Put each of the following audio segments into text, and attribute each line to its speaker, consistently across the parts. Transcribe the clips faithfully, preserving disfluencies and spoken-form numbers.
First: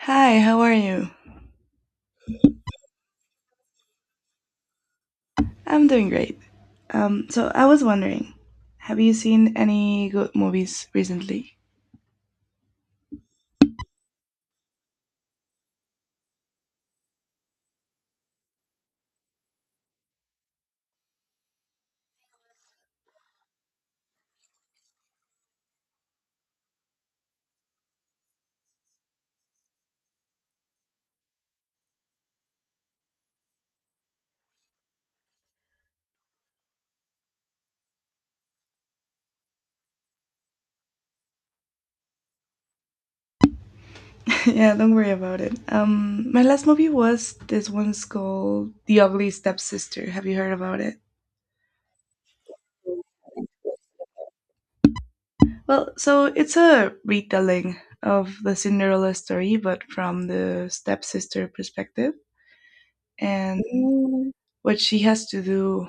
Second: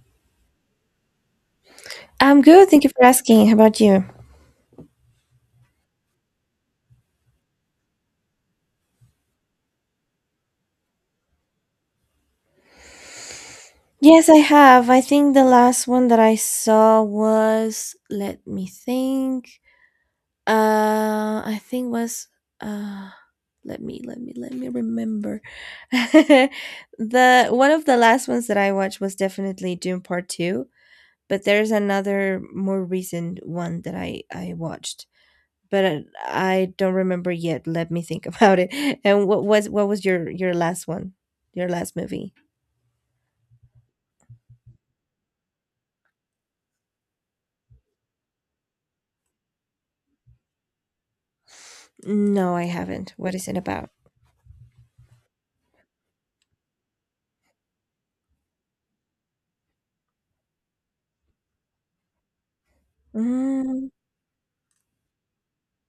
Speaker 1: Hi, how are you?
Speaker 2: I'm good. Thank you for asking. How about you?
Speaker 1: I'm doing great. Um, so I was wondering, have you seen any good movies recently?
Speaker 2: Yes, I have. I think the last one that I saw was, let me think. Uh, I think was, uh, let me, let me, let me remember. The one of the last ones that I watched was definitely Dune Part Two, but there's another more recent one that I I watched, but I, I don't remember yet. Let me think about it. And what was what was your your last one? Your last movie?
Speaker 1: yeah, don't worry about it. Um, my last movie was this one's called The Ugly Stepsister. Have you heard about it?
Speaker 2: No, I haven't. What is it about?
Speaker 1: Well, so it's a retelling of the Cinderella story, but from the stepsister perspective
Speaker 2: Mm,
Speaker 1: and what she has to do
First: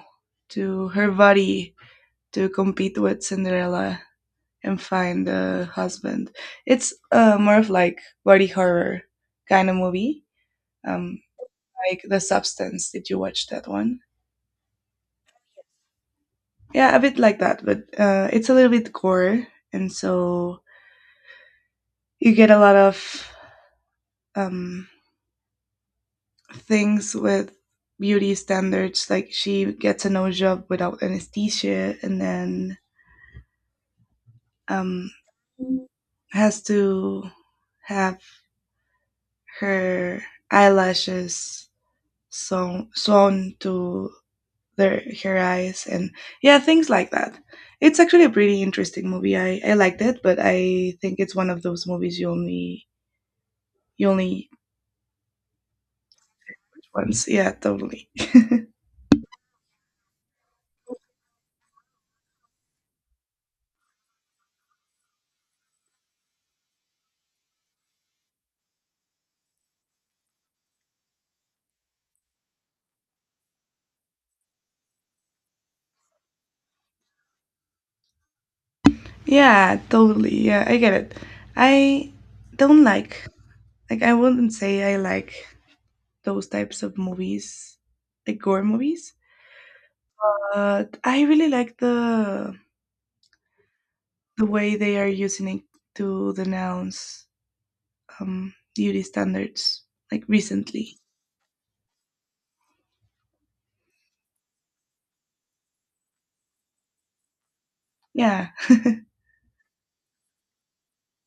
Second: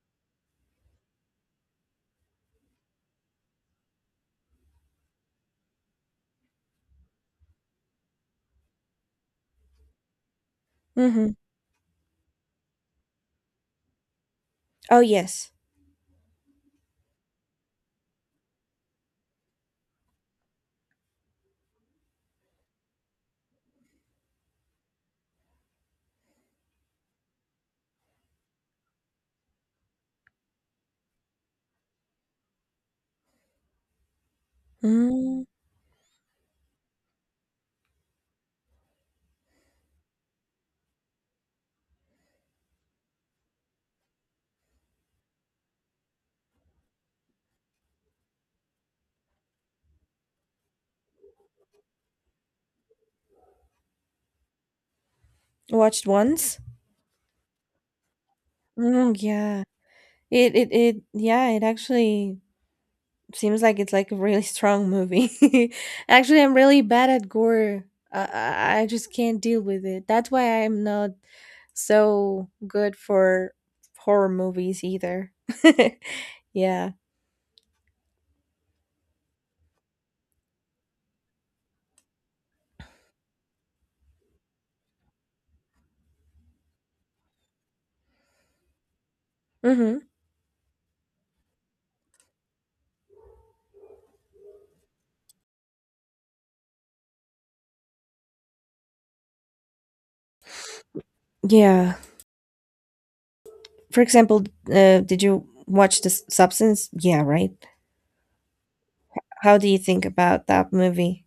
Speaker 1: to her body to compete with Cinderella and find a husband. It's uh, more of like body horror kind of movie, um,
Speaker 2: mm-hmm.
Speaker 1: like The Substance. Did you watch that one?
Speaker 2: Oh, yes.
Speaker 1: Yeah, a bit like that, but uh, it's a little bit gore, and so you get a lot of um, things with beauty standards. Like she gets a nose job without anesthesia, and then um,
Speaker 2: Mm,
Speaker 1: has to have her eyelashes sewn, sewn to their her eyes, and yeah, things like that. It's actually a pretty interesting movie. I i liked it, but I think it's one of those movies you only you only
Speaker 2: Watched once?
Speaker 1: once. Yeah totally
Speaker 2: Mm, yeah. It, it, it, yeah, it actually seems like it's like a really strong movie. Actually, I'm really bad at gore. I, I I just can't deal with it. That's why I'm not so good for horror movies either. Yeah.
Speaker 1: yeah, totally. Yeah, I get it. I don't like like I wouldn't say I like those types of movies, like gore movies,
Speaker 2: Mm-hmm.
Speaker 1: but I really like the the way they are using it to denounce um beauty standards, like recently.
Speaker 2: Yeah. For example, uh, did you watch The Substance? Yeah, right.
Speaker 1: Yeah,
Speaker 2: How do you think about that movie?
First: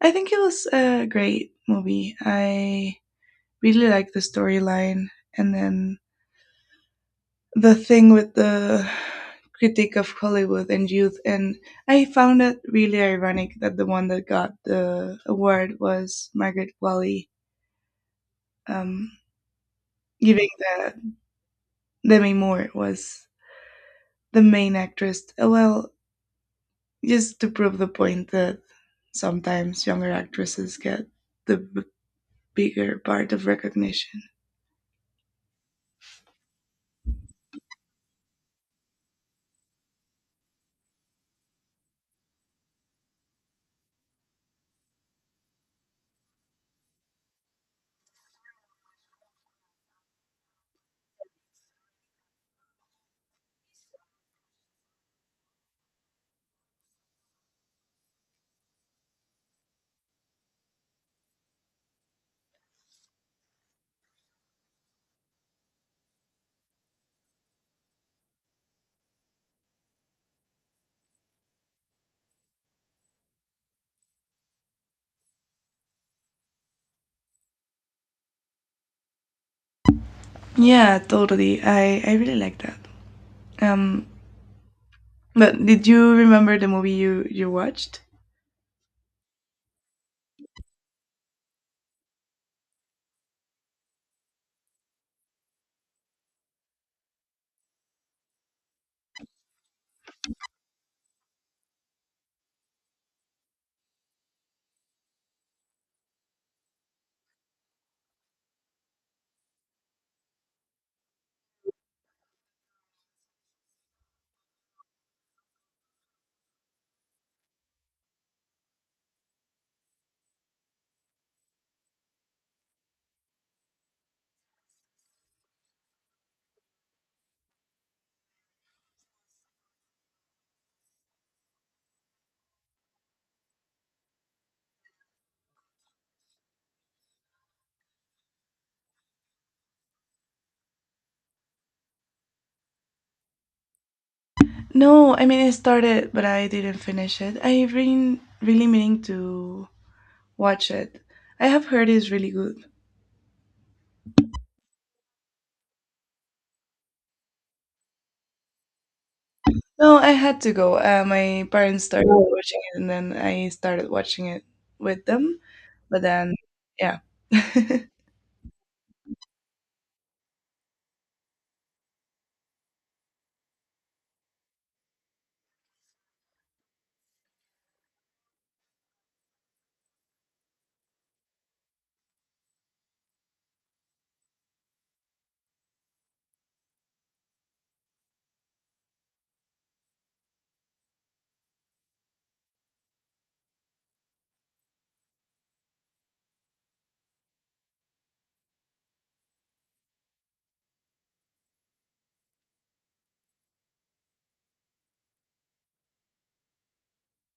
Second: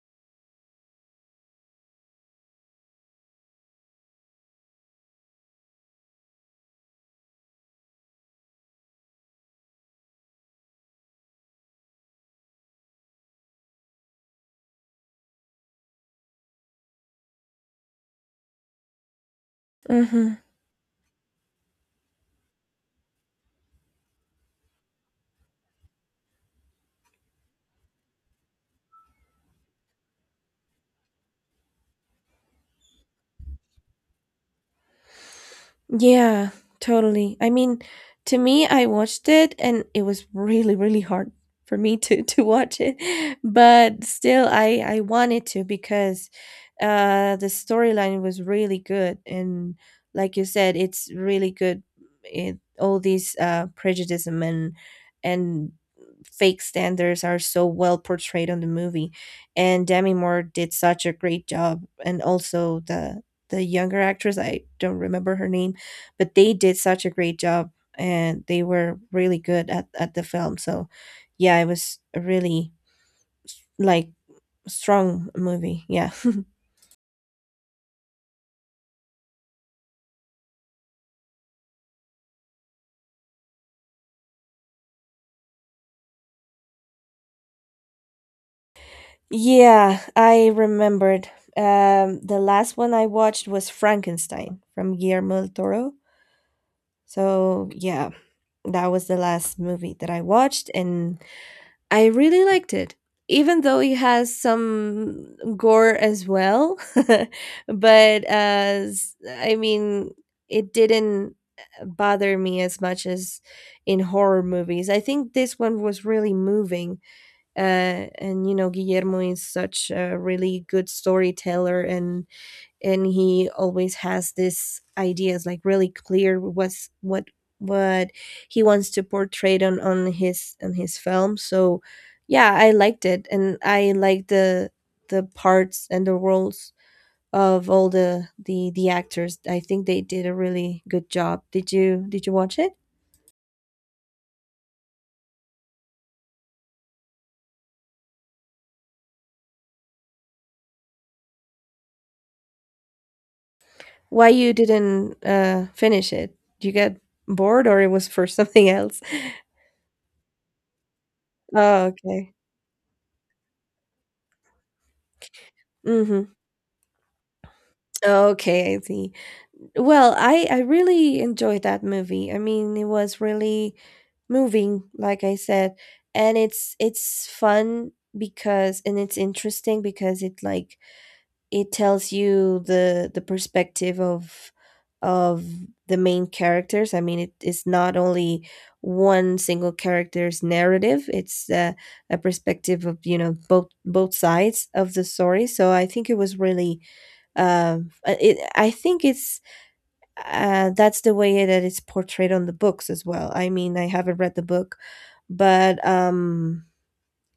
Speaker 1: I think it was a great movie. I really liked the storyline and then the thing with the critique of Hollywood and youth. And I found it really ironic that the one that got the award was Margaret Qualley, um,
Speaker 2: Mm-hmm.
Speaker 1: giving that Demi Moore was the main actress. Uh, Well, just to prove the point that sometimes younger actresses get the b- bigger part of recognition.
Speaker 2: Yeah, totally. I mean, to me, I watched it and it was really, really hard for me to to watch it, but still, I I wanted to because uh the storyline was really good and like you said, it's really good. It all these uh prejudice and and fake standards are so well portrayed on the movie, and Demi Moore did such a great job, and also the the younger actress. I don't remember her name, but they did such a great job, and they were really good at, at the film. So yeah, it was a really, like, strong movie. Yeah.
Speaker 1: Yeah, totally. I I really like that. Um, but did you remember the movie you you watched?
Speaker 2: Yeah, I remembered. Um the last one I watched was Frankenstein from Guillermo del Toro. So yeah, that was the last movie that I watched, and I really liked it. Even though it has some gore as well, but, as I mean, it didn't bother me as much as in horror movies. I think this one was really moving, uh, and you know, Guillermo is such a really good storyteller, and and he always has this ideas, like, really clear what's what what he wants to portray on on his on his film. So yeah, I liked it, and I liked the the parts and the roles of all the the the actors. I think they did a really good job. Did you did you watch it?
Speaker 1: No, I mean I started, but I didn't finish it. I really really meaning to watch it. I have heard it's really good.
Speaker 2: Why you didn't uh finish it? You got bored, or it was for something else?
Speaker 1: No, I had to go. Uh, my parents
Speaker 2: Oh,
Speaker 1: started, oh,
Speaker 2: okay.
Speaker 1: watching it, and then I started watching it with them. But
Speaker 2: Mm-hmm.
Speaker 1: then, yeah.
Speaker 2: Okay, I see. Well, I I really enjoyed that movie. I mean, it was really moving, like I said, and it's it's fun because and it's interesting because it like it tells you the the perspective of of the main characters. I mean, it is not only one single character's narrative. It's uh, a perspective of, you know, both both sides of the story. So I think it was really um uh, it, I think it's uh, that's the way that it's portrayed on the books as well. I mean, I haven't read the book, but um,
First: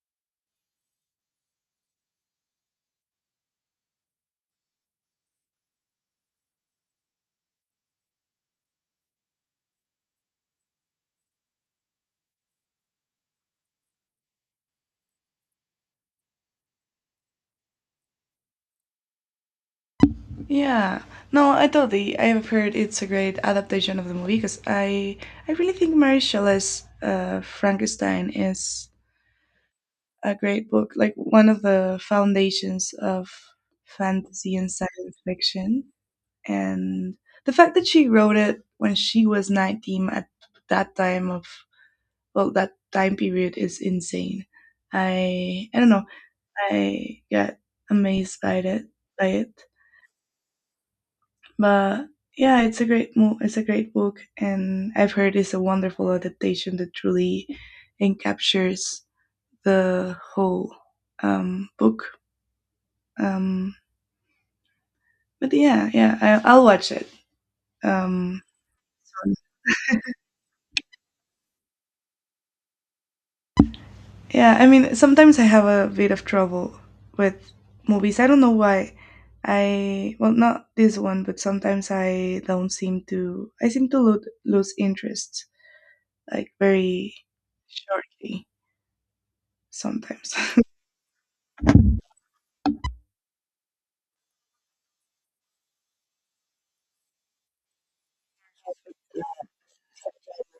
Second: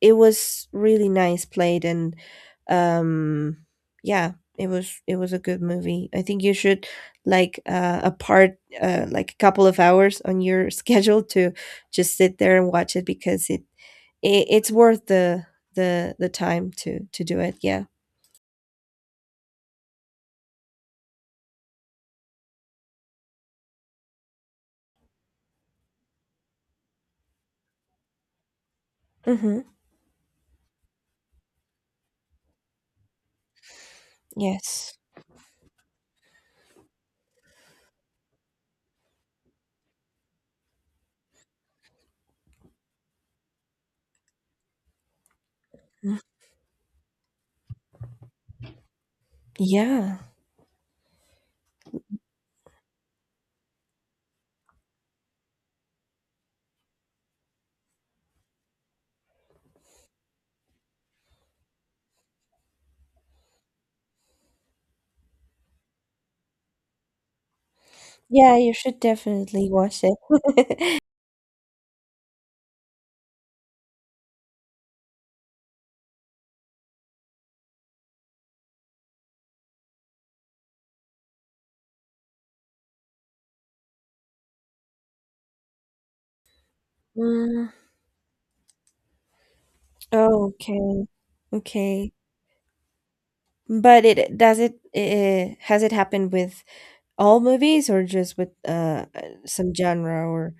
Speaker 2: it was really nice played, and um, yeah, it was it was a good movie. I think you should, like, uh, a part uh, like a couple of hours on your schedule to just sit there and watch it, because it, it it's worth the the the time to to do it. Yeah.
Speaker 1: Yeah, no, I totally. I have heard it's a great adaptation of the movie because I I really think Mary Shelley's uh, Frankenstein is
Speaker 2: Hmm.
Speaker 1: a great book, like one of the foundations of fantasy and
Speaker 2: Yes.
Speaker 1: science fiction. And the fact that she wrote it when she was nineteen at that time of, well, that time period is insane. I I don't know.
Speaker 2: Mm.
Speaker 1: I got amazed by it by it.
Speaker 2: Yeah.
Speaker 1: But yeah, it's a great mo- it's a great book, and I've heard it's a wonderful adaptation that truly encaptures the whole um, book. Um, but yeah, yeah, I, I'll watch it. Um,
Speaker 2: Yeah, you should definitely watch it.
Speaker 1: yeah, I mean, sometimes I have a bit of trouble with movies. I don't know why. I Well, not this one, but sometimes I don't seem to. I seem to lo- lose interest, like very
Speaker 2: Mm,
Speaker 1: shortly sometimes.
Speaker 2: oh, okay, okay. But it does it, uh has it happened with all movies, or just with uh uh, some genre? Or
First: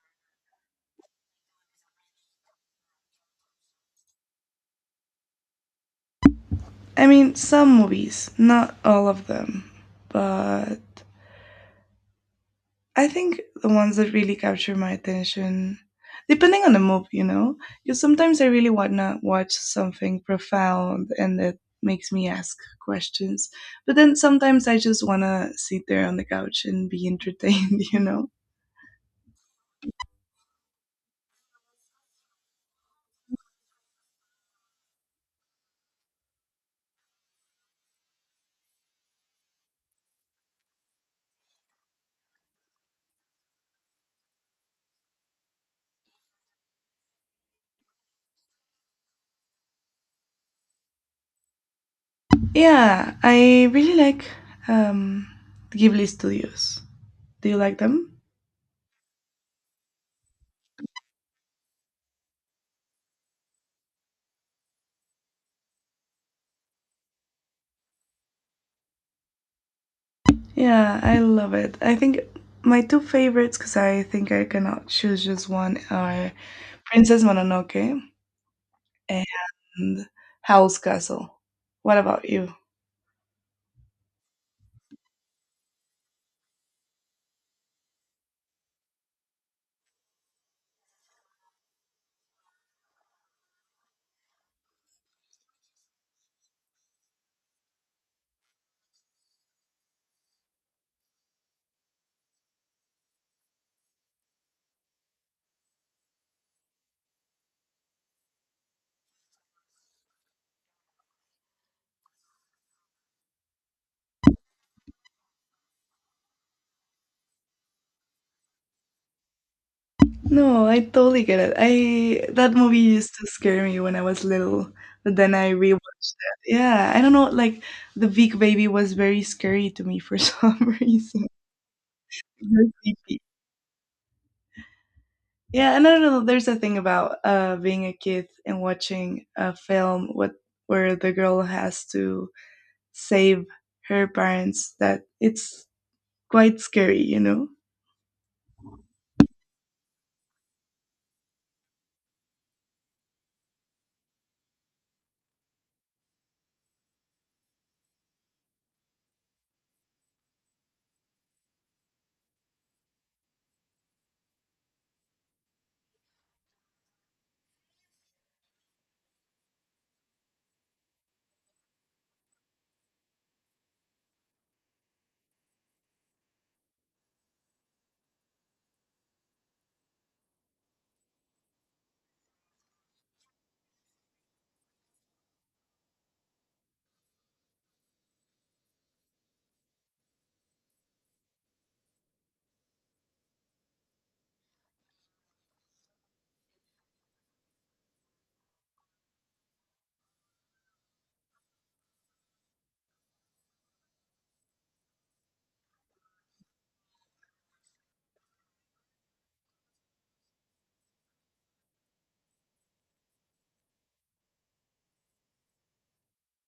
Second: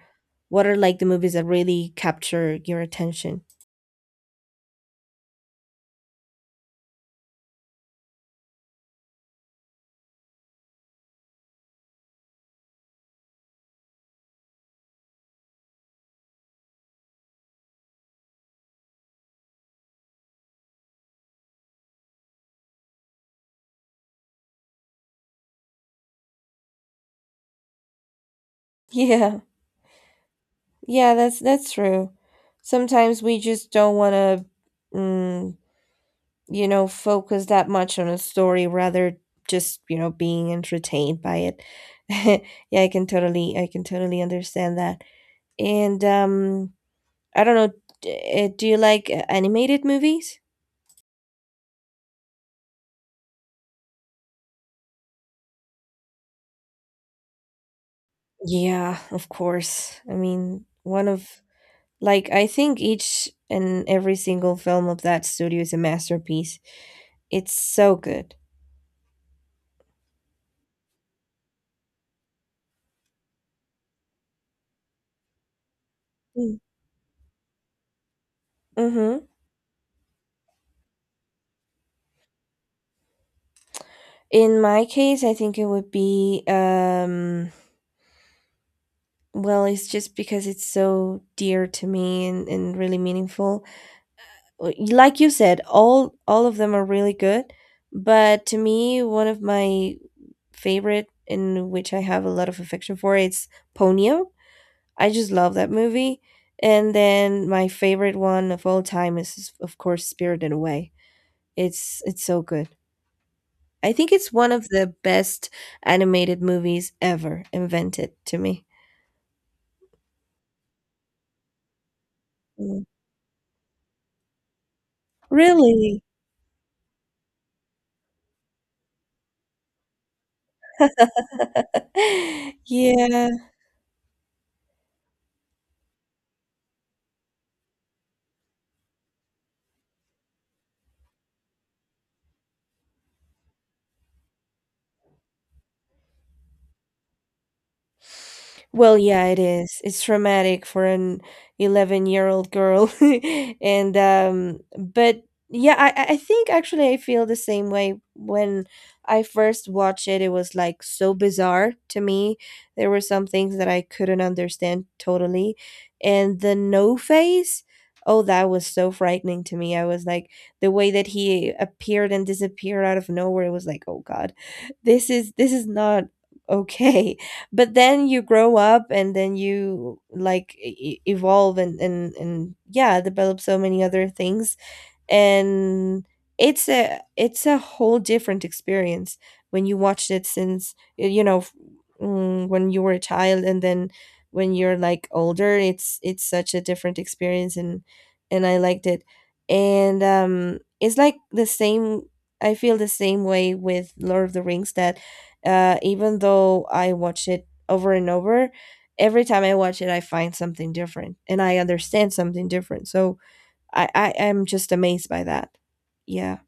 Speaker 2: what are, like, the movies that really capture your attention?
Speaker 1: I mean, some movies, not all of them, but I think the ones that really capture my attention, depending on the mood, you know, because sometimes I really wanna watch something profound and that makes me ask questions, but then sometimes I just wanna sit there on the couch and be entertained, you know.
Speaker 2: Yeah, yeah, that's that's true. Sometimes we just don't want to, mm, you know, focus that much on a story, rather just, you know, being entertained by it. Yeah, I can totally, I can totally understand that. And um, I don't know, d- uh, do you like uh, animated movies?
Speaker 1: Yeah, I really like um, Ghibli Studios. Do you like them?
Speaker 2: Yeah, of course. I mean, one of like, I think each and every single film of that studio is a masterpiece. It's so good.
Speaker 1: Yeah, I love it. I think my two favorites, because I think I cannot choose just one, are Princess Mononoke
Speaker 2: Mm-hmm.
Speaker 1: and Howl's Castle. What about you?
Speaker 2: In my case, I think it would be um well, it's just because it's so dear to me, and, and really meaningful. Uh, Like you said, all all of them are really good, but to me, one of my favorite in which I have a lot of affection for, it's Ponyo. I just love that movie. And then my favorite one of all time is, of course, Spirited Away. It's it's so good. I think it's one of the best animated movies ever invented to me.
Speaker 1: No, I totally get it. I That movie
Speaker 2: Mm.
Speaker 1: used to scare me when I was little, but then I rewatched
Speaker 2: Really?
Speaker 1: it. Yeah, I don't know, like the Vic baby was very scary to me for some reason. Very creepy.
Speaker 2: Yeah.
Speaker 1: Yeah, and I don't know. There's a thing about uh being a kid and watching a film with where the girl has to save her parents that it's quite scary, you know.
Speaker 2: Well, yeah, it is. It's traumatic for an eleven-year-old girl. And um but yeah, I I I think actually I feel the same way when I first watched it. It was like so bizarre to me. There were some things that I couldn't understand totally. And the no face, oh, that was so frightening to me. I was like, the way that he appeared and disappeared out of nowhere, it was like, "Oh, God. This is this is not okay." But then you grow up, and then you, like, e- e- evolve, and and and yeah, develop so many other things, and it's a it's a whole different experience when you watched it since y- you know f- mm, when you were a child, and then when you're, like, older, it's it's such a different experience, and and I liked it. And um it's like the same. I feel the same way with Lord of the Rings, that uh even though I watch it over and over, every time I watch it I find something different, and I understand something different. So I I am just amazed by that. Yeah.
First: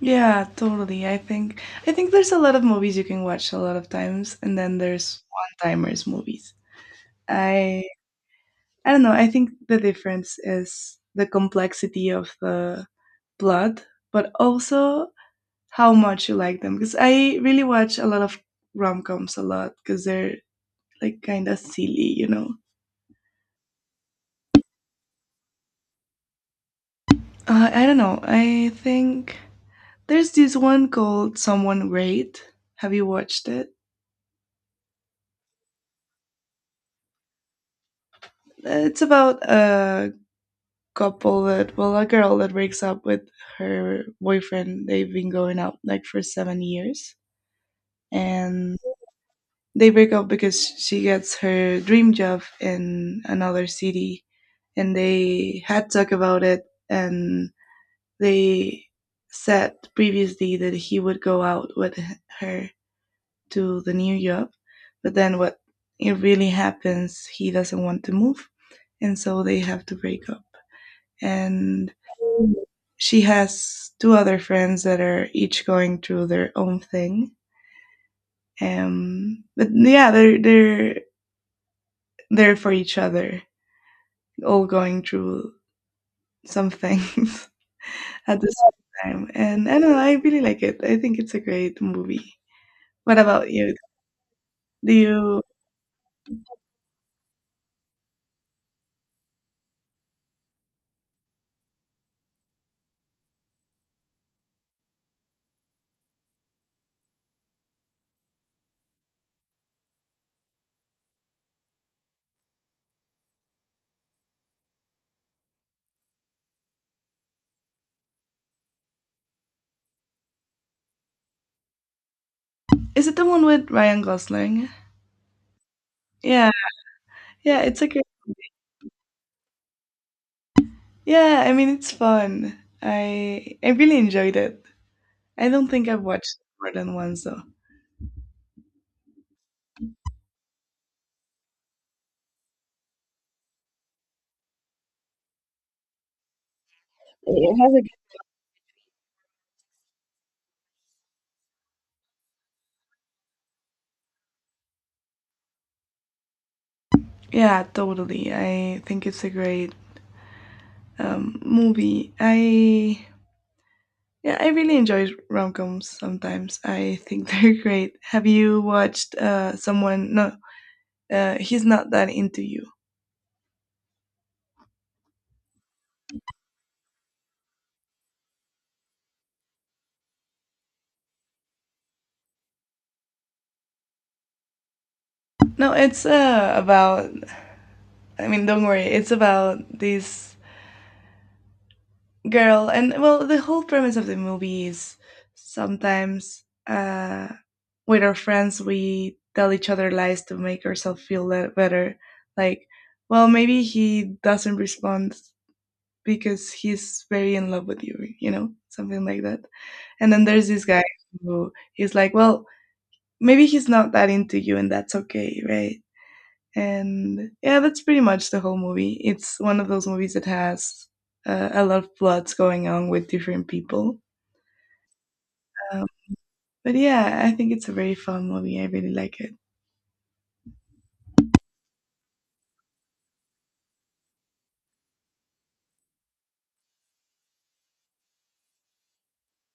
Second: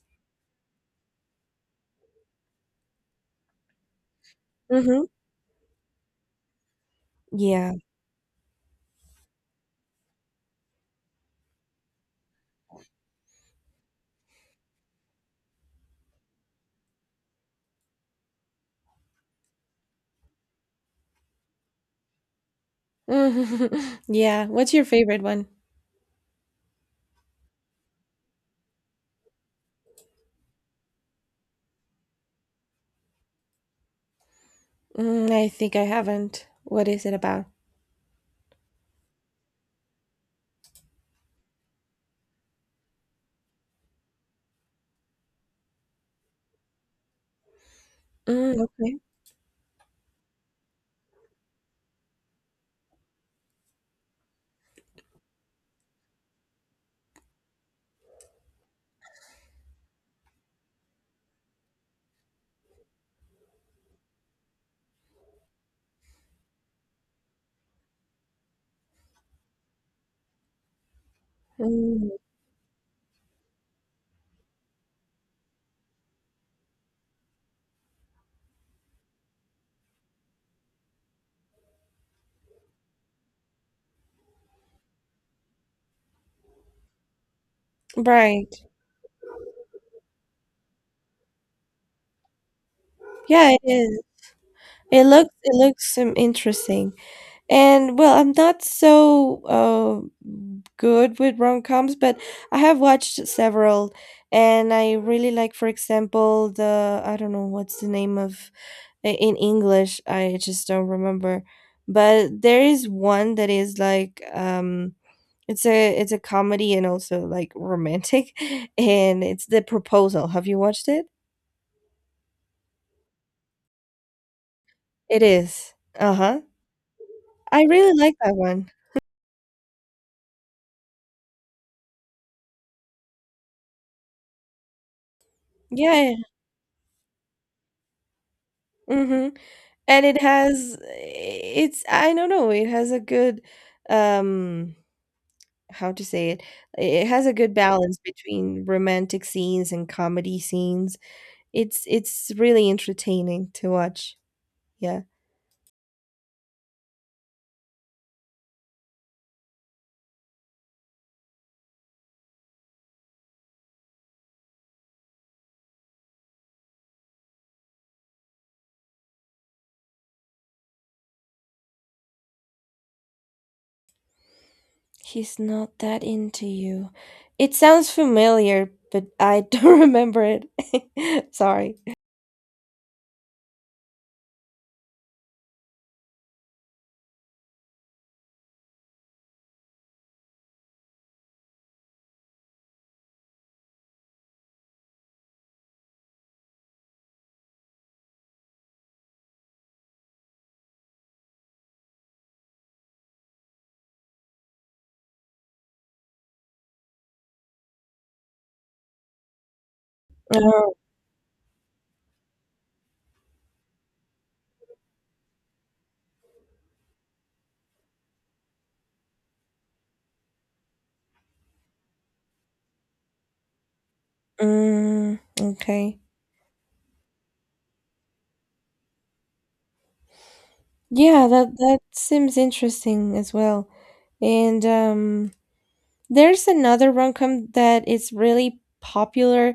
Speaker 1: Yeah, totally. I think i think there's a lot of movies you can watch a lot of times, and then
Speaker 2: Mhm.
Speaker 1: there's one timers movies.
Speaker 2: Yeah.
Speaker 1: I i don't know. I think the difference is the complexity of the plot, but also how much you like them, because I really watch a lot of rom-coms a lot because they're like kind of silly, you know.
Speaker 2: Mhm. Yeah. What's your favorite one?
Speaker 1: uh, I don't know, I think there's this one called Someone Great. Have you watched it?
Speaker 2: Mm, I think I haven't. What is it about?
Speaker 1: It's about a couple that, well, a girl that breaks up with her boyfriend. They've been going out like for seven years.
Speaker 2: Mm,
Speaker 1: And
Speaker 2: okay.
Speaker 1: they break up because she gets her dream job in another city. And they had talk about it. And they said previously that he would go out with her to the new job. But then what it really happens, he doesn't want to move, and so they have to break up. And
Speaker 2: Mm,
Speaker 1: she has two other friends that are each going through their own thing. Um, but yeah, they're they're there for each other, all going through some things at the
Speaker 2: right.
Speaker 1: same time. And I don't know, I really like it. I think it's a great movie. What about
Speaker 2: Yeah, it
Speaker 1: you?
Speaker 2: is.
Speaker 1: Do
Speaker 2: It looks
Speaker 1: you?
Speaker 2: it looks um, interesting. And, well, I'm not so uh, good with rom-coms, but I have watched several, and I really like, for example, the I don't know what's the name of i- in English. I just don't remember, but there is one that is, like, um, it's a it's a comedy and also, like, romantic, and it's The Proposal. Have you watched it?
Speaker 1: Is it the one with Ryan Gosling?
Speaker 2: It is. Uh huh.
Speaker 1: Yeah, yeah,
Speaker 2: I
Speaker 1: it's a
Speaker 2: really
Speaker 1: great.
Speaker 2: like that one.
Speaker 1: Yeah, I mean it's fun. I I really enjoyed it. I don't think I've
Speaker 2: Yeah.
Speaker 1: watched it more than once though.
Speaker 2: Mm-hmm. And it has it's, I don't know, it has a good, um how to say it. It has a good
Speaker 1: It has a
Speaker 2: balance between romantic scenes and comedy scenes. It's it's really entertaining to watch. Yeah.
Speaker 1: Yeah, totally. I think it's a great um, movie. I Yeah, I really enjoy rom-coms sometimes. I think they're great. Have you watched uh, someone? No, uh, he's not that into you.
Speaker 2: He's not that into you. It sounds familiar, but I don't remember it. Sorry.
Speaker 1: No, it's uh, about. I mean, don't worry. It's about this girl, and well, the whole premise of the movie is sometimes uh with our friends we tell each other lies to make ourselves feel le- better, like, well, maybe he doesn't respond because he's very in love with you, you know, something like that. And then there's this
Speaker 2: Oh,
Speaker 1: guy who he's like, well, maybe he's not that into you, and that's okay, right? And yeah, that's pretty much the whole movie. It's one of those movies that has uh, a lot of plots going on with different people.
Speaker 2: mm,
Speaker 1: Um,
Speaker 2: okay.
Speaker 1: but yeah, I think it's a very fun movie. I really like it.
Speaker 2: Yeah, that that seems interesting as well. And um there's another rom-com that is really popular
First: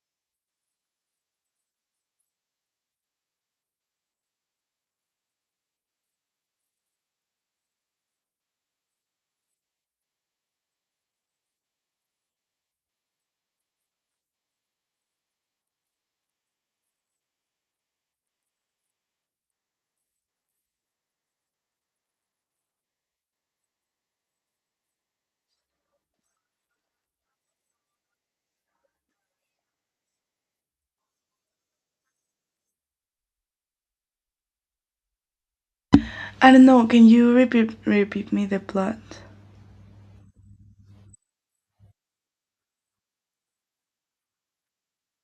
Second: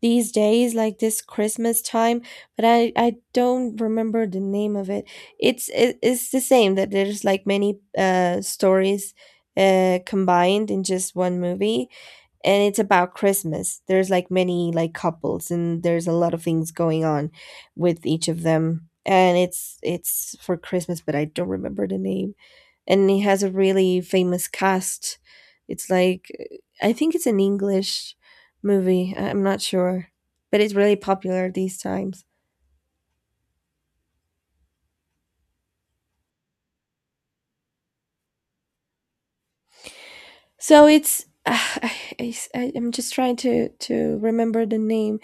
Speaker 2: these days, like, this Christmas time, but I I don't remember the name of it. It's it, it's the same, that there's, like, many uh stories uh combined in just one movie, and it's about Christmas. There's, like, many, like, couples, and there's a lot of things going on with each of them, and it's it's for Christmas, but I don't remember the name, and it has a really famous cast. It's, like, I think it's an English movie. I'm not sure, but it's really popular these times.
Speaker 1: I don't know. Can you repeat repeat me the plot?
Speaker 2: So it's I, I, I'm just trying to to remember the name.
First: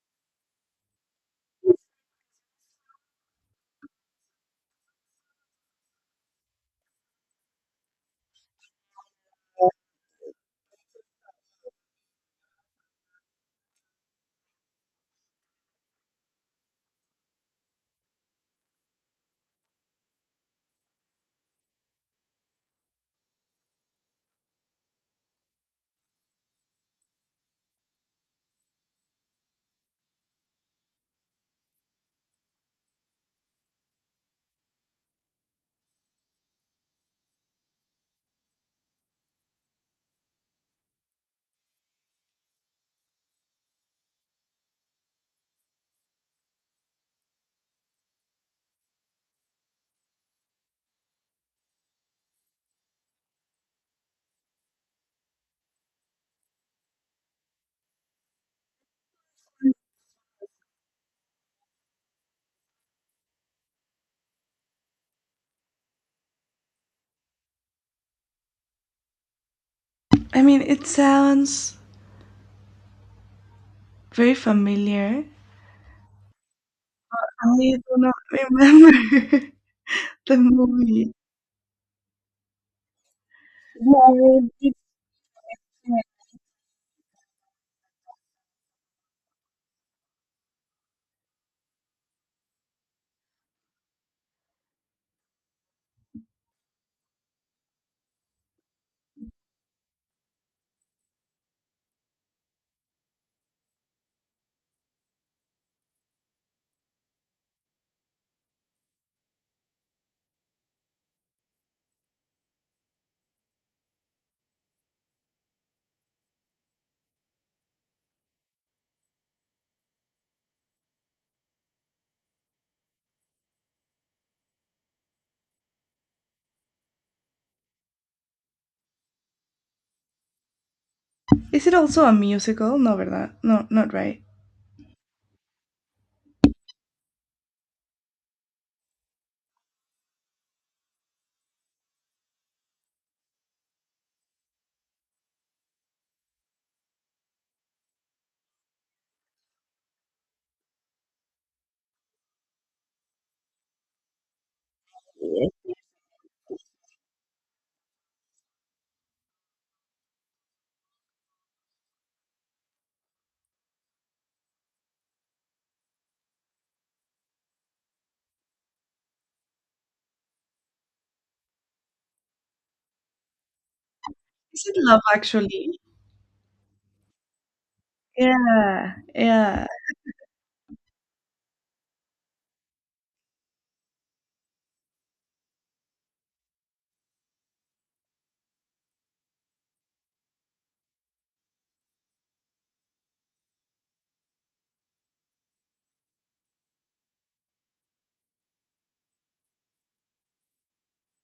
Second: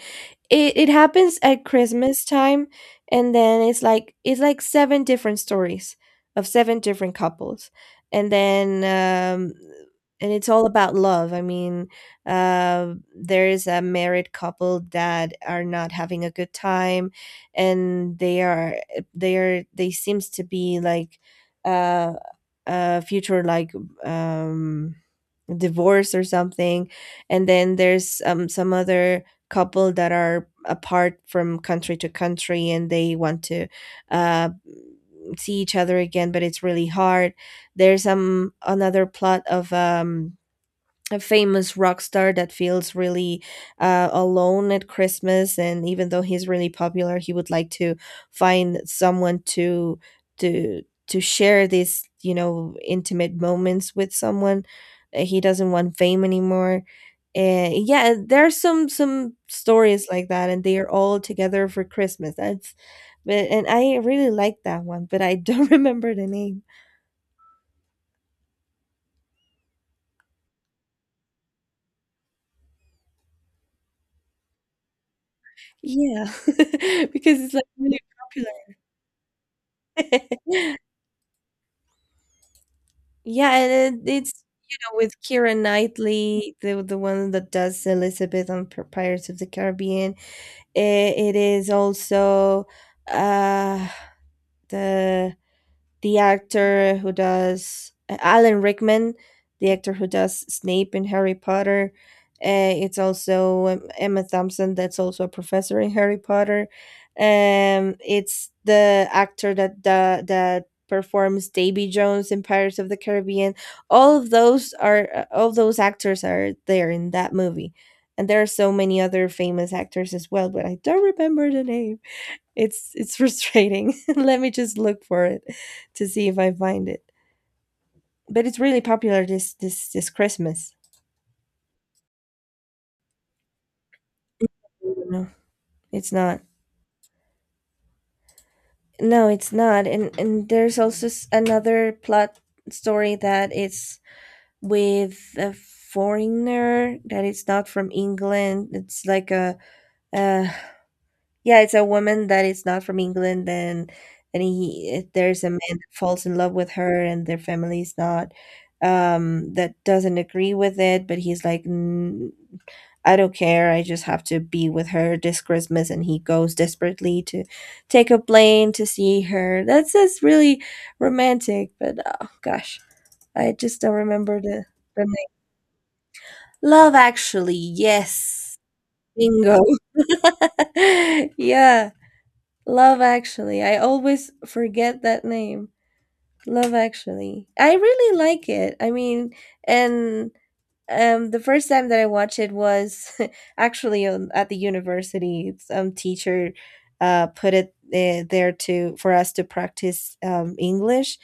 Speaker 2: It it happens at Christmas time, and then it's like it's like seven different stories of seven different couples, and then, um, and it's all about love. I mean, uh, there is a married couple that are not having a good time, and they are they are they seems to be like, uh, a future, like, um divorce or something. And then there's um some other couple that are apart from country to country, and they want to uh, see each other again, but it's really hard. There's um another plot of um a famous rock star that feels really, uh, alone at Christmas, and even though he's really popular, he would like to find someone to to to share these you know intimate moments with someone. Uh, He doesn't want fame anymore. Uh, yeah, there's some some stories like that, and they are all together for Christmas. That's but and I really like that one, but I don't remember the name.
Speaker 1: I mean, it sounds very familiar.
Speaker 2: Yeah, because it's
Speaker 1: I
Speaker 2: like
Speaker 1: do
Speaker 2: really
Speaker 1: not
Speaker 2: popular.
Speaker 1: remember the movie.
Speaker 2: Yeah, and it,
Speaker 1: No,
Speaker 2: it's,
Speaker 1: it-
Speaker 2: you know, with Keira Knightley, the the one that does Elizabeth on P- Pirates of the Caribbean. It, it is also uh the the actor who does Alan Rickman, the actor who does Snape in Harry Potter. Uh, it's also um, Emma Thompson, that's also a professor in Harry Potter. Um, it's the actor that the, that performs Davy Jones in Pirates of the Caribbean. All of those are uh, all those actors are there in that movie, and there are so many other famous actors as well, but I don't remember the name. It's it's frustrating. Let me just look for it to see if I find it. But it's really popular this this this Christmas.
Speaker 1: Is it also a musical? No, verdad? No, not right.
Speaker 2: No, it's not. No, it's not. And and there's also s- another plot story that it's with a foreigner that it's not from England. It's like a uh yeah, it's a woman that is not from England, and and he if there's a man that falls in love with her, and their family is not um, that doesn't agree with it, but he's like, "N- I don't care, I just have to be with her this Christmas," and he goes desperately to take a plane to see her. That's just really romantic, but oh gosh, I just don't remember
Speaker 1: Is
Speaker 2: the
Speaker 1: it Love
Speaker 2: the name.
Speaker 1: Actually?
Speaker 2: Love Actually, yes,
Speaker 1: Yeah,
Speaker 2: bingo,
Speaker 1: yeah,
Speaker 2: yeah. Love Actually. I always forget that name. Love Actually. I really like it. I mean, and um, the first time that I watched it was actually on, at the university. Some teacher uh, put it uh, there to for us to practice um, English,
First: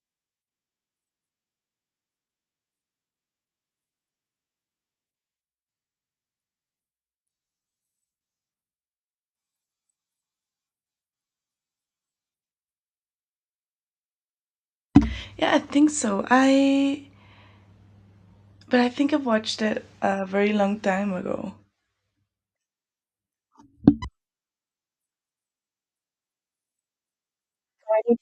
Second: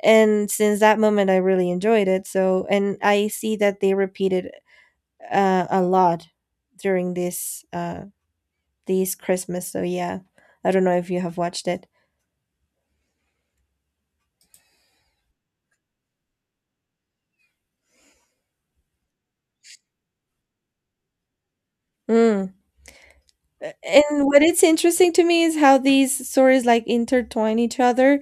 Speaker 2: and since that moment, I really enjoyed it. So, and I see that they repeated uh, a lot during this uh, these Christmas. So yeah, I don't know if you have watched it.
Speaker 1: yeah. I think so. I But I think I've watched it a very long time ago.
Speaker 2: Mm. And what it's interesting to me is how these stories like intertwine each other.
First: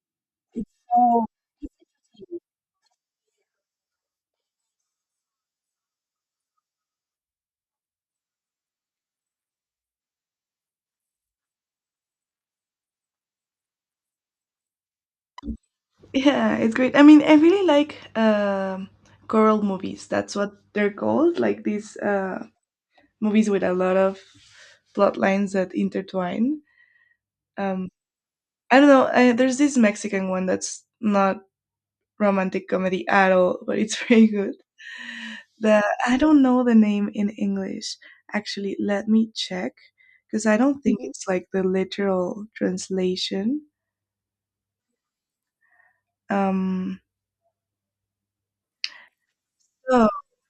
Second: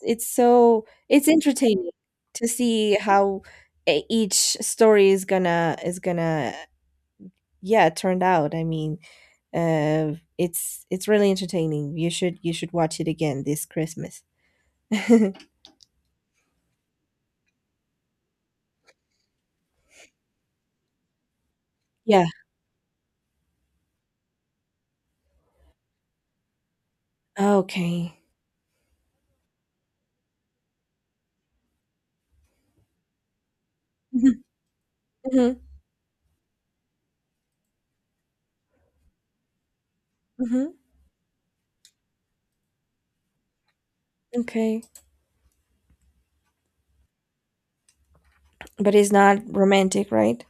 Speaker 2: It's so
Speaker 1: Oh,
Speaker 2: it's entertaining to see how e- each story is gonna is gonna yeah turned out. I mean, uh, it's it's really entertaining. You should you should watch it again this Christmas.
Speaker 1: yeah, it's great. I mean, I really like um choral movies. That's what they're called, like these
Speaker 2: Yeah.
Speaker 1: uh, movies with a lot of plot lines that intertwine. Um,
Speaker 2: Okay.
Speaker 1: I don't know. I, there's this Mexican one that's not romantic comedy at all, but it's very good.
Speaker 2: Mm-hmm.
Speaker 1: The I don't know the name in English. Actually, let me check because I
Speaker 2: Hmm.
Speaker 1: don't think mhm. it's like the literal translation.
Speaker 2: Okay.
Speaker 1: Um,
Speaker 2: But it's not
Speaker 1: so
Speaker 2: romantic, right?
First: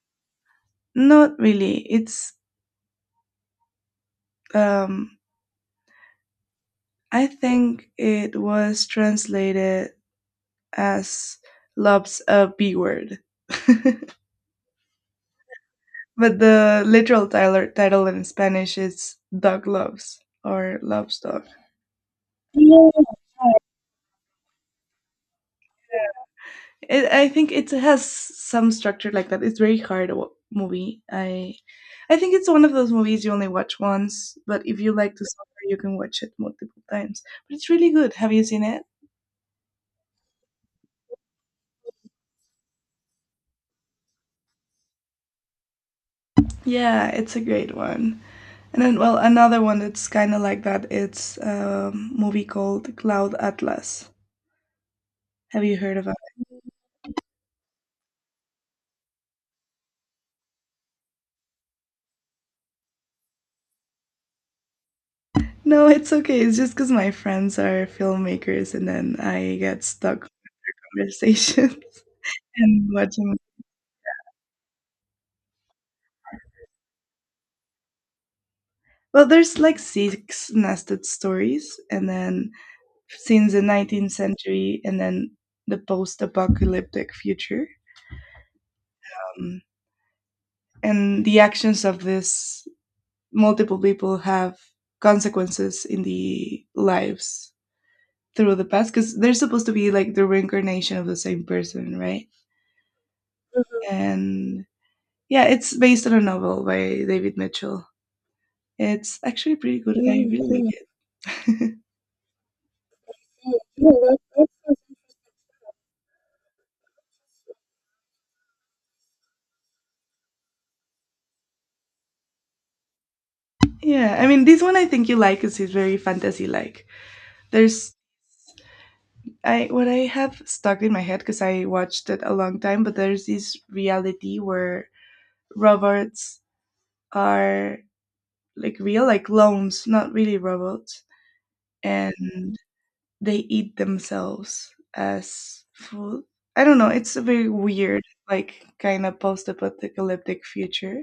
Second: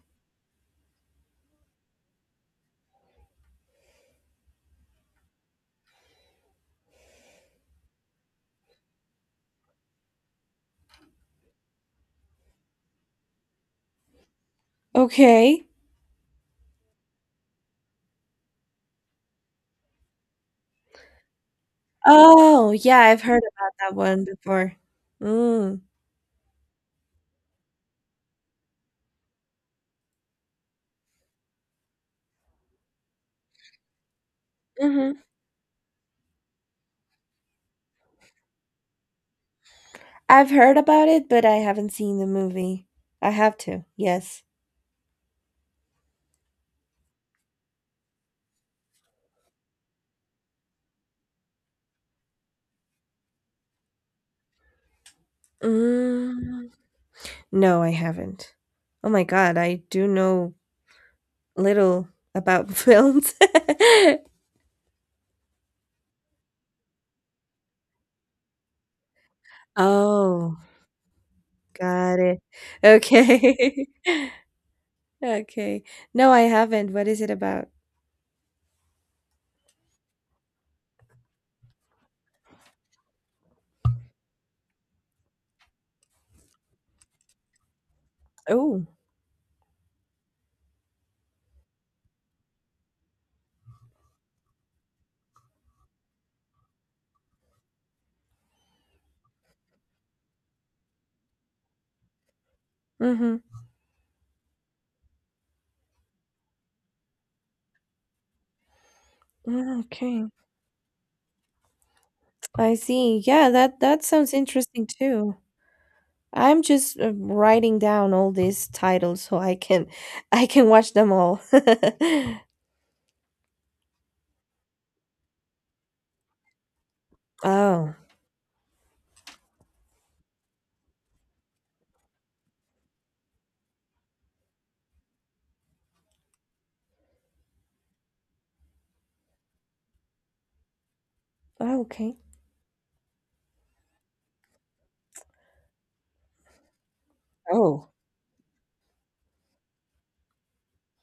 Speaker 1: not really. It's um, I think it was translated as "loves a b word,"
Speaker 2: Okay.
Speaker 1: but the literal title title in Spanish is "dog loves" or "loves dog."
Speaker 2: Oh, yeah,
Speaker 1: Yeah.
Speaker 2: I've heard about that one before. Mm.
Speaker 1: It, I think it has some structure like that. It's very hard to wa- movie. I I think it's one of those movies you only watch once, but if you like
Speaker 2: Mhm.
Speaker 1: the song, you can watch it multiple times. But it's really good. Have you seen it?
Speaker 2: I've heard about it, but I haven't seen the movie. I have to, yes.
Speaker 1: Yeah, it's a great one. And then, well, another one that's kind of like that. It's a movie called Cloud Atlas. Have you heard of it?
Speaker 2: Mm, no, I haven't. Oh my god, I do know little about films.
Speaker 1: No, it's okay. It's just because my friends are filmmakers, and then I get stuck in
Speaker 2: Oh,
Speaker 1: conversations
Speaker 2: got it.
Speaker 1: and watching.
Speaker 2: Okay. Okay. No, I haven't. What is it about?
Speaker 1: Well, there's like six nested stories, and then since the nineteenth century, and then the post-apocalyptic future.
Speaker 2: Oh.
Speaker 1: Um, and the actions of this multiple people have consequences in the lives through the past because they're supposed to be like the reincarnation of the same person, right?
Speaker 2: Mm-hmm.
Speaker 1: And yeah, it's based on a novel by David Mitchell. It's actually pretty good. Yeah, I
Speaker 2: Okay.
Speaker 1: really like it.
Speaker 2: I see. Yeah, that that sounds interesting too. I'm just uh, writing down all these titles so I can I can watch them all.
Speaker 1: Yeah, I mean, this one I think you like because it's very fantasy like. There's
Speaker 2: Oh.
Speaker 1: I, what I have stuck in my head because I watched it a long time, but there's this reality where robots are like real, like clones, not really robots,
Speaker 2: Oh,
Speaker 1: and
Speaker 2: okay.
Speaker 1: they eat themselves as food. I don't know. It's a very
Speaker 2: Oh.
Speaker 1: weird, like kind of post-apocalyptic future,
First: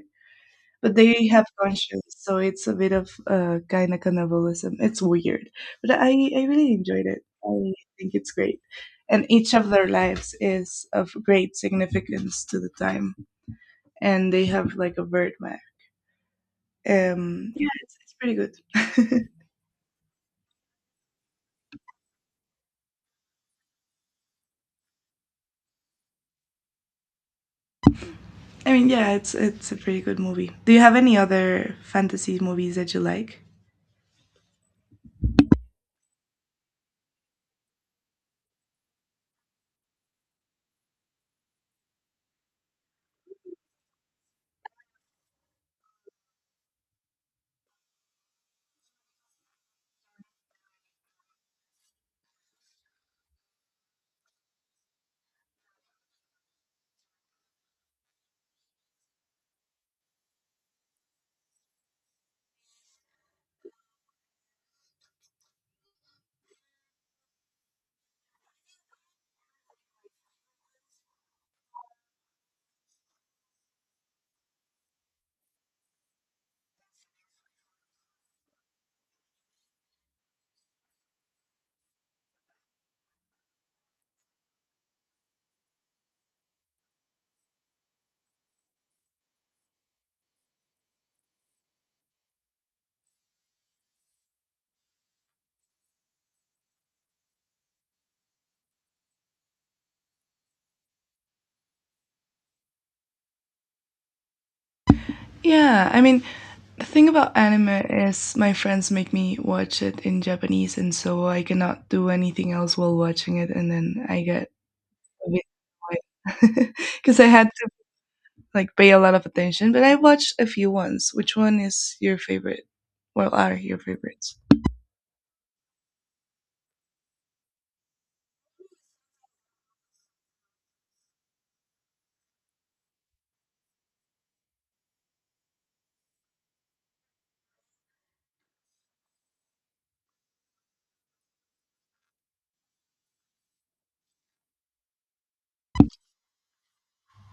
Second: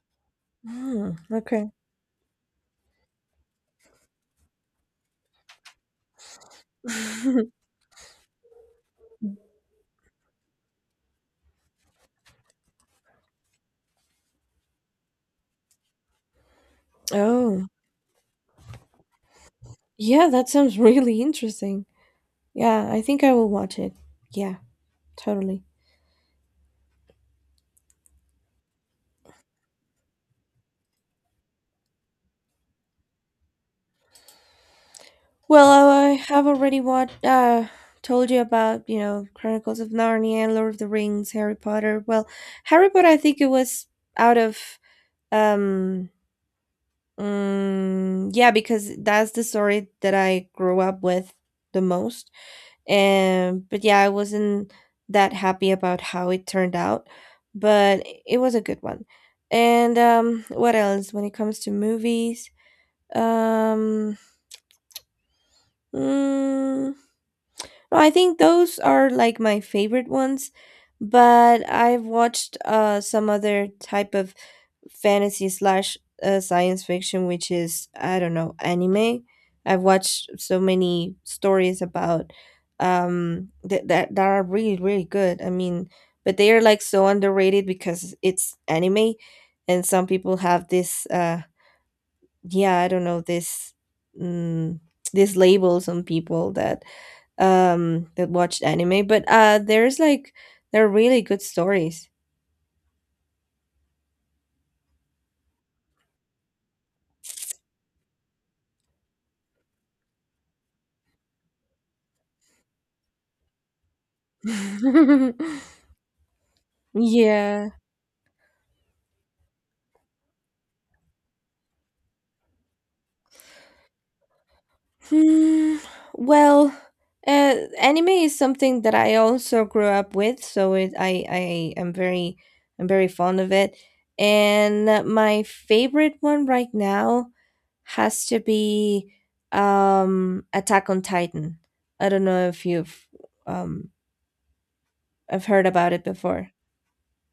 Speaker 1: but
Speaker 2: Hmm,
Speaker 1: they have
Speaker 2: okay.
Speaker 1: conscience, so it's a bit of uh, kind of cannibalism. It's weird, but I I really enjoyed it. I think it's great, and each of their lives is of great significance to the time, and they have like a birdman. Um, yeah,
Speaker 2: Oh.
Speaker 1: it's, it's pretty good.
Speaker 2: Yeah, that sounds really interesting. Yeah, I think I will watch it. Yeah, totally.
Speaker 1: I mean, yeah, it's it's a pretty good movie. Do you have any other fantasy movies that you like?
Speaker 2: Well, I I have already watched uh told you about, you know, Chronicles of Narnia, Lord of the Rings, Harry Potter. Well, Harry Potter I think it was out of um Um. yeah, because that's the story that I grew up with the most. And but yeah, I wasn't that happy about how it turned out, but it was a good one. And um, what else when it comes to movies? Um, mm, no, I think those are like my favorite ones, but I've watched uh some other type of fantasy slash uh, science fiction, which is I don't know anime. I've watched so many stories about um that that that are really really good. I mean, but they are like so underrated because it's anime, and some people have this uh yeah I don't know this mm, this labels on people that um that watched anime, but uh there's like they're really good stories.
Speaker 1: Yeah, I mean, the thing about anime is my friends make me watch it in Japanese, and so I cannot do anything else while watching it, and then I get a bit annoyed because I had to
Speaker 2: Yeah.
Speaker 1: like pay a lot of attention. But I watched a few ones. Which one is your favorite? Well, are your favorites?
Speaker 2: Hmm, well, uh, anime is something that I also grew up with, so it I I am very I'm very fond of it, and uh, my favorite one right now has to be um Attack on Titan. I don't know if you've um I've heard about it before.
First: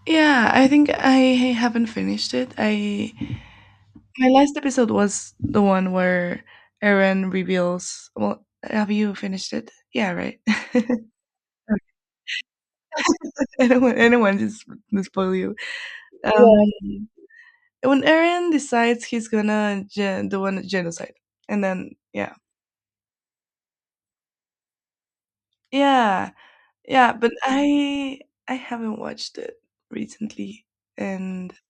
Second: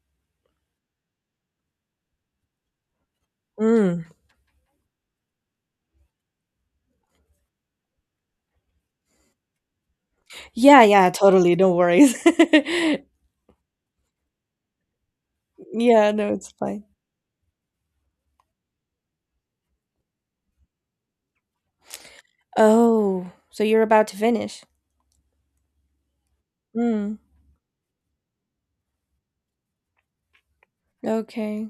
Speaker 1: Yeah, I think I haven't finished it. I
Speaker 2: Mm.
Speaker 1: My last episode was the one where Aaron reveals. Well, have you finished it? Yeah, right.
Speaker 2: Yeah, yeah, totally. No worries.
Speaker 1: I don't want anyone just to spoil you.
Speaker 2: Yeah, no, it's fine.
Speaker 1: Um, Yeah. when Aaron decides he's gonna gen- do one genocide, and then yeah,
Speaker 2: Oh, so you're about to finish.
Speaker 1: yeah, yeah.
Speaker 2: Mm.
Speaker 1: But I I haven't watched it recently, and
Speaker 2: Okay.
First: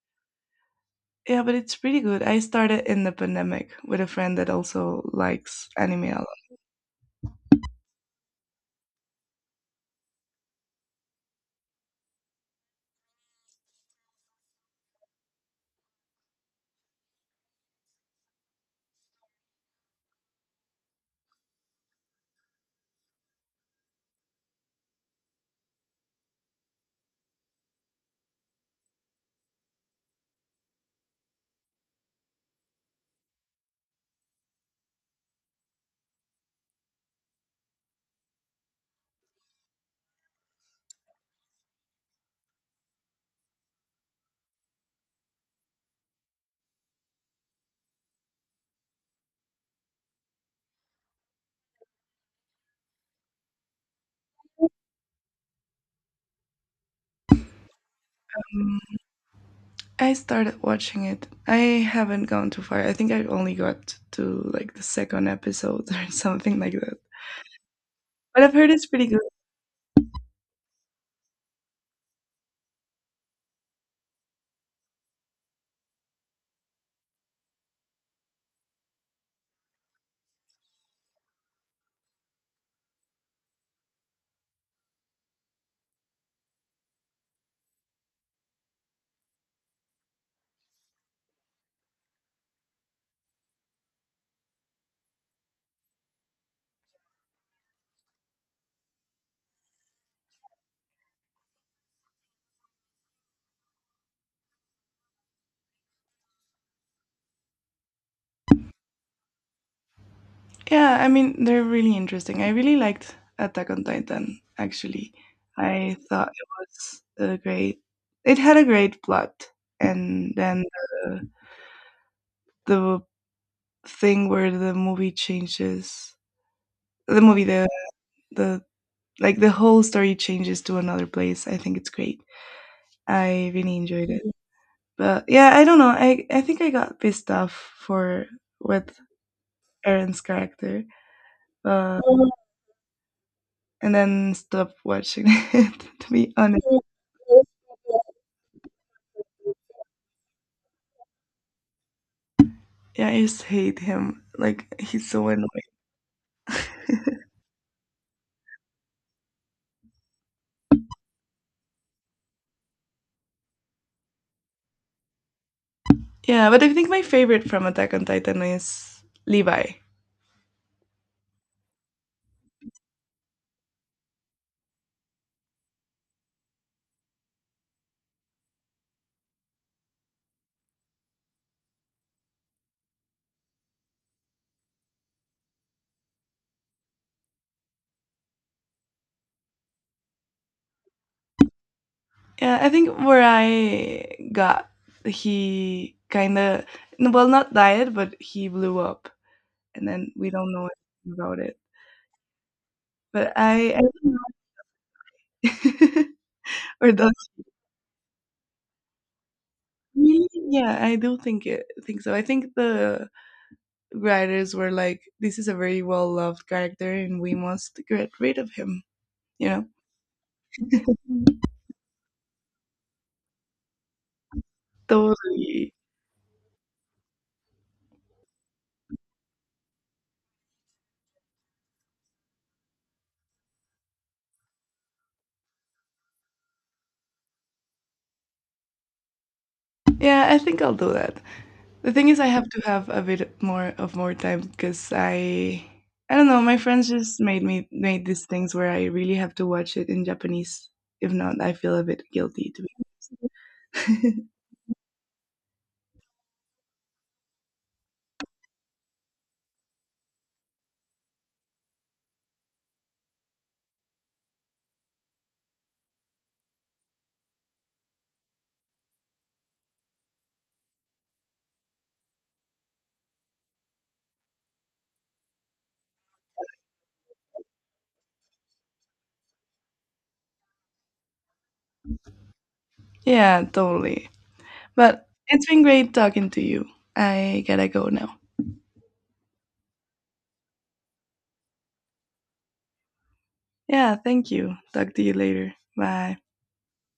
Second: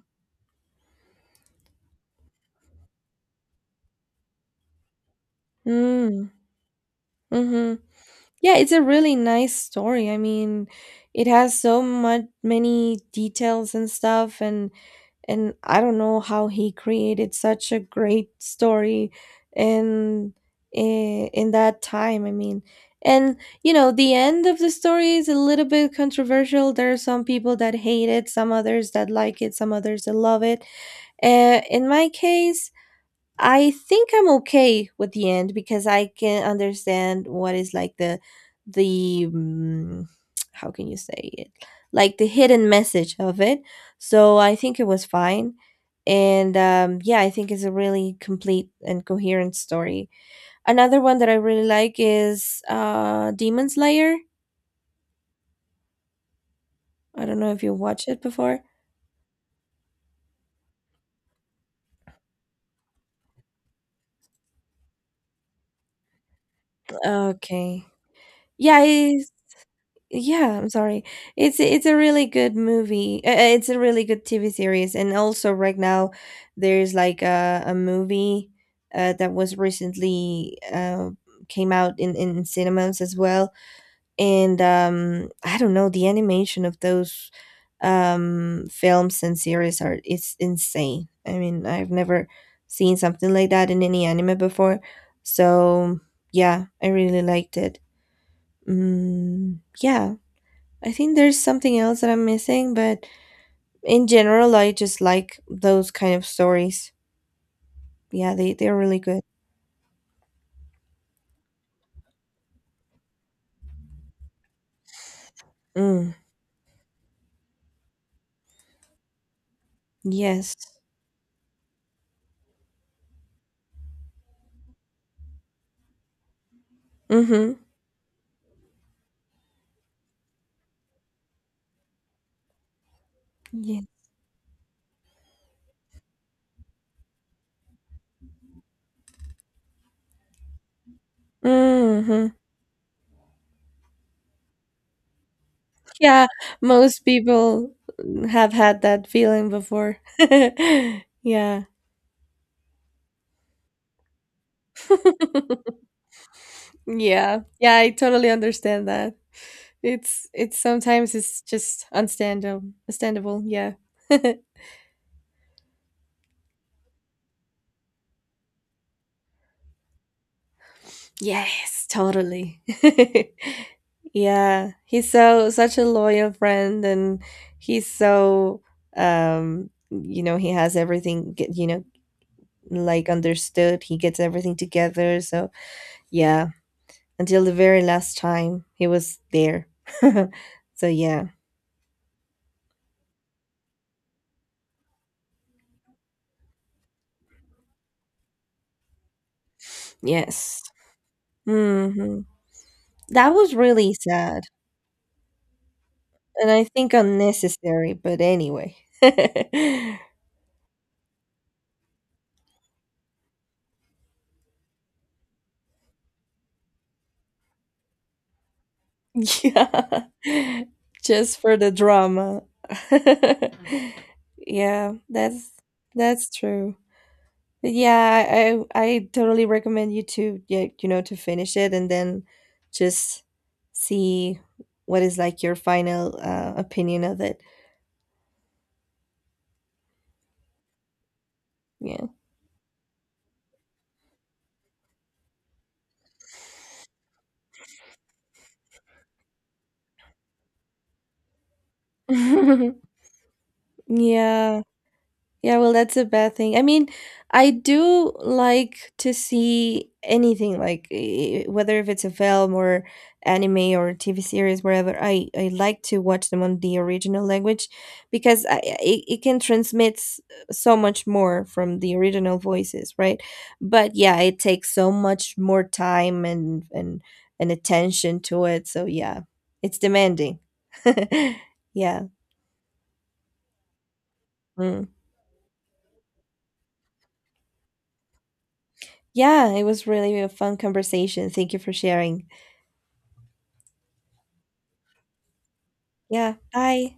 Speaker 1: yeah, but it's pretty good. I started in the pandemic with a friend that also likes anime a
Speaker 2: Mm. Mhm. Yeah, it's a really nice story. I mean, it has so much many details and stuff and and I don't know how he created such a great story in in, in that time. I mean, and you know, the end of the story is a little bit controversial. There are some people that hate it, some others that like it, some others that love it. Uh, in my case, I think I'm okay with the end because I can understand what is like the the mm, how can you say it like the hidden message of it. So I think it was fine, and um, yeah, I think it's a really complete and coherent story. Another one that I really like is uh, Demon Slayer. I don't know if you watched it before.
Speaker 1: lot. I started watching it. I haven't gone too far. I think I only got to like the second episode or something like that.
Speaker 2: Okay.
Speaker 1: But I've heard
Speaker 2: Yeah,
Speaker 1: it's pretty
Speaker 2: I
Speaker 1: good.
Speaker 2: Yeah, I'm sorry. It's it's a really good movie. Uh, uh, it's a really good T V series, and also right now there's like a, a movie uh, that was recently uh, came out in in cinemas as well. And um, I don't know, the animation of those um, films and series are it's insane. I mean, I've never seen something like that in any anime before. So yeah, I really liked it. Mm, yeah. I think there's something else that I'm missing, but in general, I just like those kind of stories. Yeah, they, they're really good.
Speaker 1: Yeah, I mean, they're really interesting. I really liked Attack on Titan, actually. I
Speaker 2: Mm,
Speaker 1: thought it was a great, it had a great plot. And
Speaker 2: yes.
Speaker 1: then the, the thing where the movie changes, the movie,
Speaker 2: Mm-hmm.
Speaker 1: the, the, like the whole story changes to another place. I think it's great. I really
Speaker 2: Yeah.
Speaker 1: enjoyed it. But yeah, I don't know. I I think I got pissed off for with Aaron's character, uh,
Speaker 2: Mm-hmm.
Speaker 1: and then stopped watching it. To
Speaker 2: Yeah,
Speaker 1: be honest,
Speaker 2: most people have had that feeling before. Yeah.
Speaker 1: yeah, I just hate him. Like he's so annoying.
Speaker 2: Yeah. Yeah, I totally understand that. It's it's sometimes it's just unstandable. Understandable, yeah.
Speaker 1: Yeah, but I think my favorite from Attack on Titan is Levi.
Speaker 2: Yes, totally. Yeah, he's so such a loyal friend, and he's so um, you know, he has everything, get- you know, like understood. He gets everything together. So yeah, until the very last time he was there. So yeah,
Speaker 1: Yeah, I think where I got, he kind of, well, not died, but he blew up, and then we don't
Speaker 2: yes.
Speaker 1: know anything about it.
Speaker 2: Hmm. That
Speaker 1: But
Speaker 2: was
Speaker 1: I, I
Speaker 2: really
Speaker 1: don't
Speaker 2: sad,
Speaker 1: know.
Speaker 2: and I
Speaker 1: Or
Speaker 2: think
Speaker 1: does?
Speaker 2: unnecessary. But anyway.
Speaker 1: Really? Yeah, I do think it think so. I think the writers were like, "This is a very well loved character, and we must get rid of him." You know.
Speaker 2: Yeah,
Speaker 1: Mhm.
Speaker 2: just for the drama. Yeah, that's
Speaker 1: Totally.
Speaker 2: that's true. Yeah, I I totally recommend you to yeah, you know, to finish it and then just see what is like your final uh, opinion of it.
Speaker 1: Yeah, I think I'll do that. The
Speaker 2: Yeah.
Speaker 1: thing is, I have to have a bit more of more time because I, I don't know. My friends just made me made these things where I really have to watch it in Japanese. If not, I feel a bit guilty to be.
Speaker 2: Yeah. Yeah, well, that's a bad thing. I mean, I do like to see anything, like eh, whether if it's a film or anime or T V series, wherever. I I like to watch them on the original language because I, I- it, it can transmit s- so much more from the original voices, right? But yeah, it takes so much more time and and and attention to it. So yeah, it's demanding. Yeah.
Speaker 1: Yeah, totally.
Speaker 2: Mm.
Speaker 1: But it's been great talking to you. I gotta go now.
Speaker 2: Yeah, it was really a fun conversation. Thank you for sharing.
Speaker 1: Yeah, thank you. Talk to you later. Bye.
Speaker 2: Yeah, bye.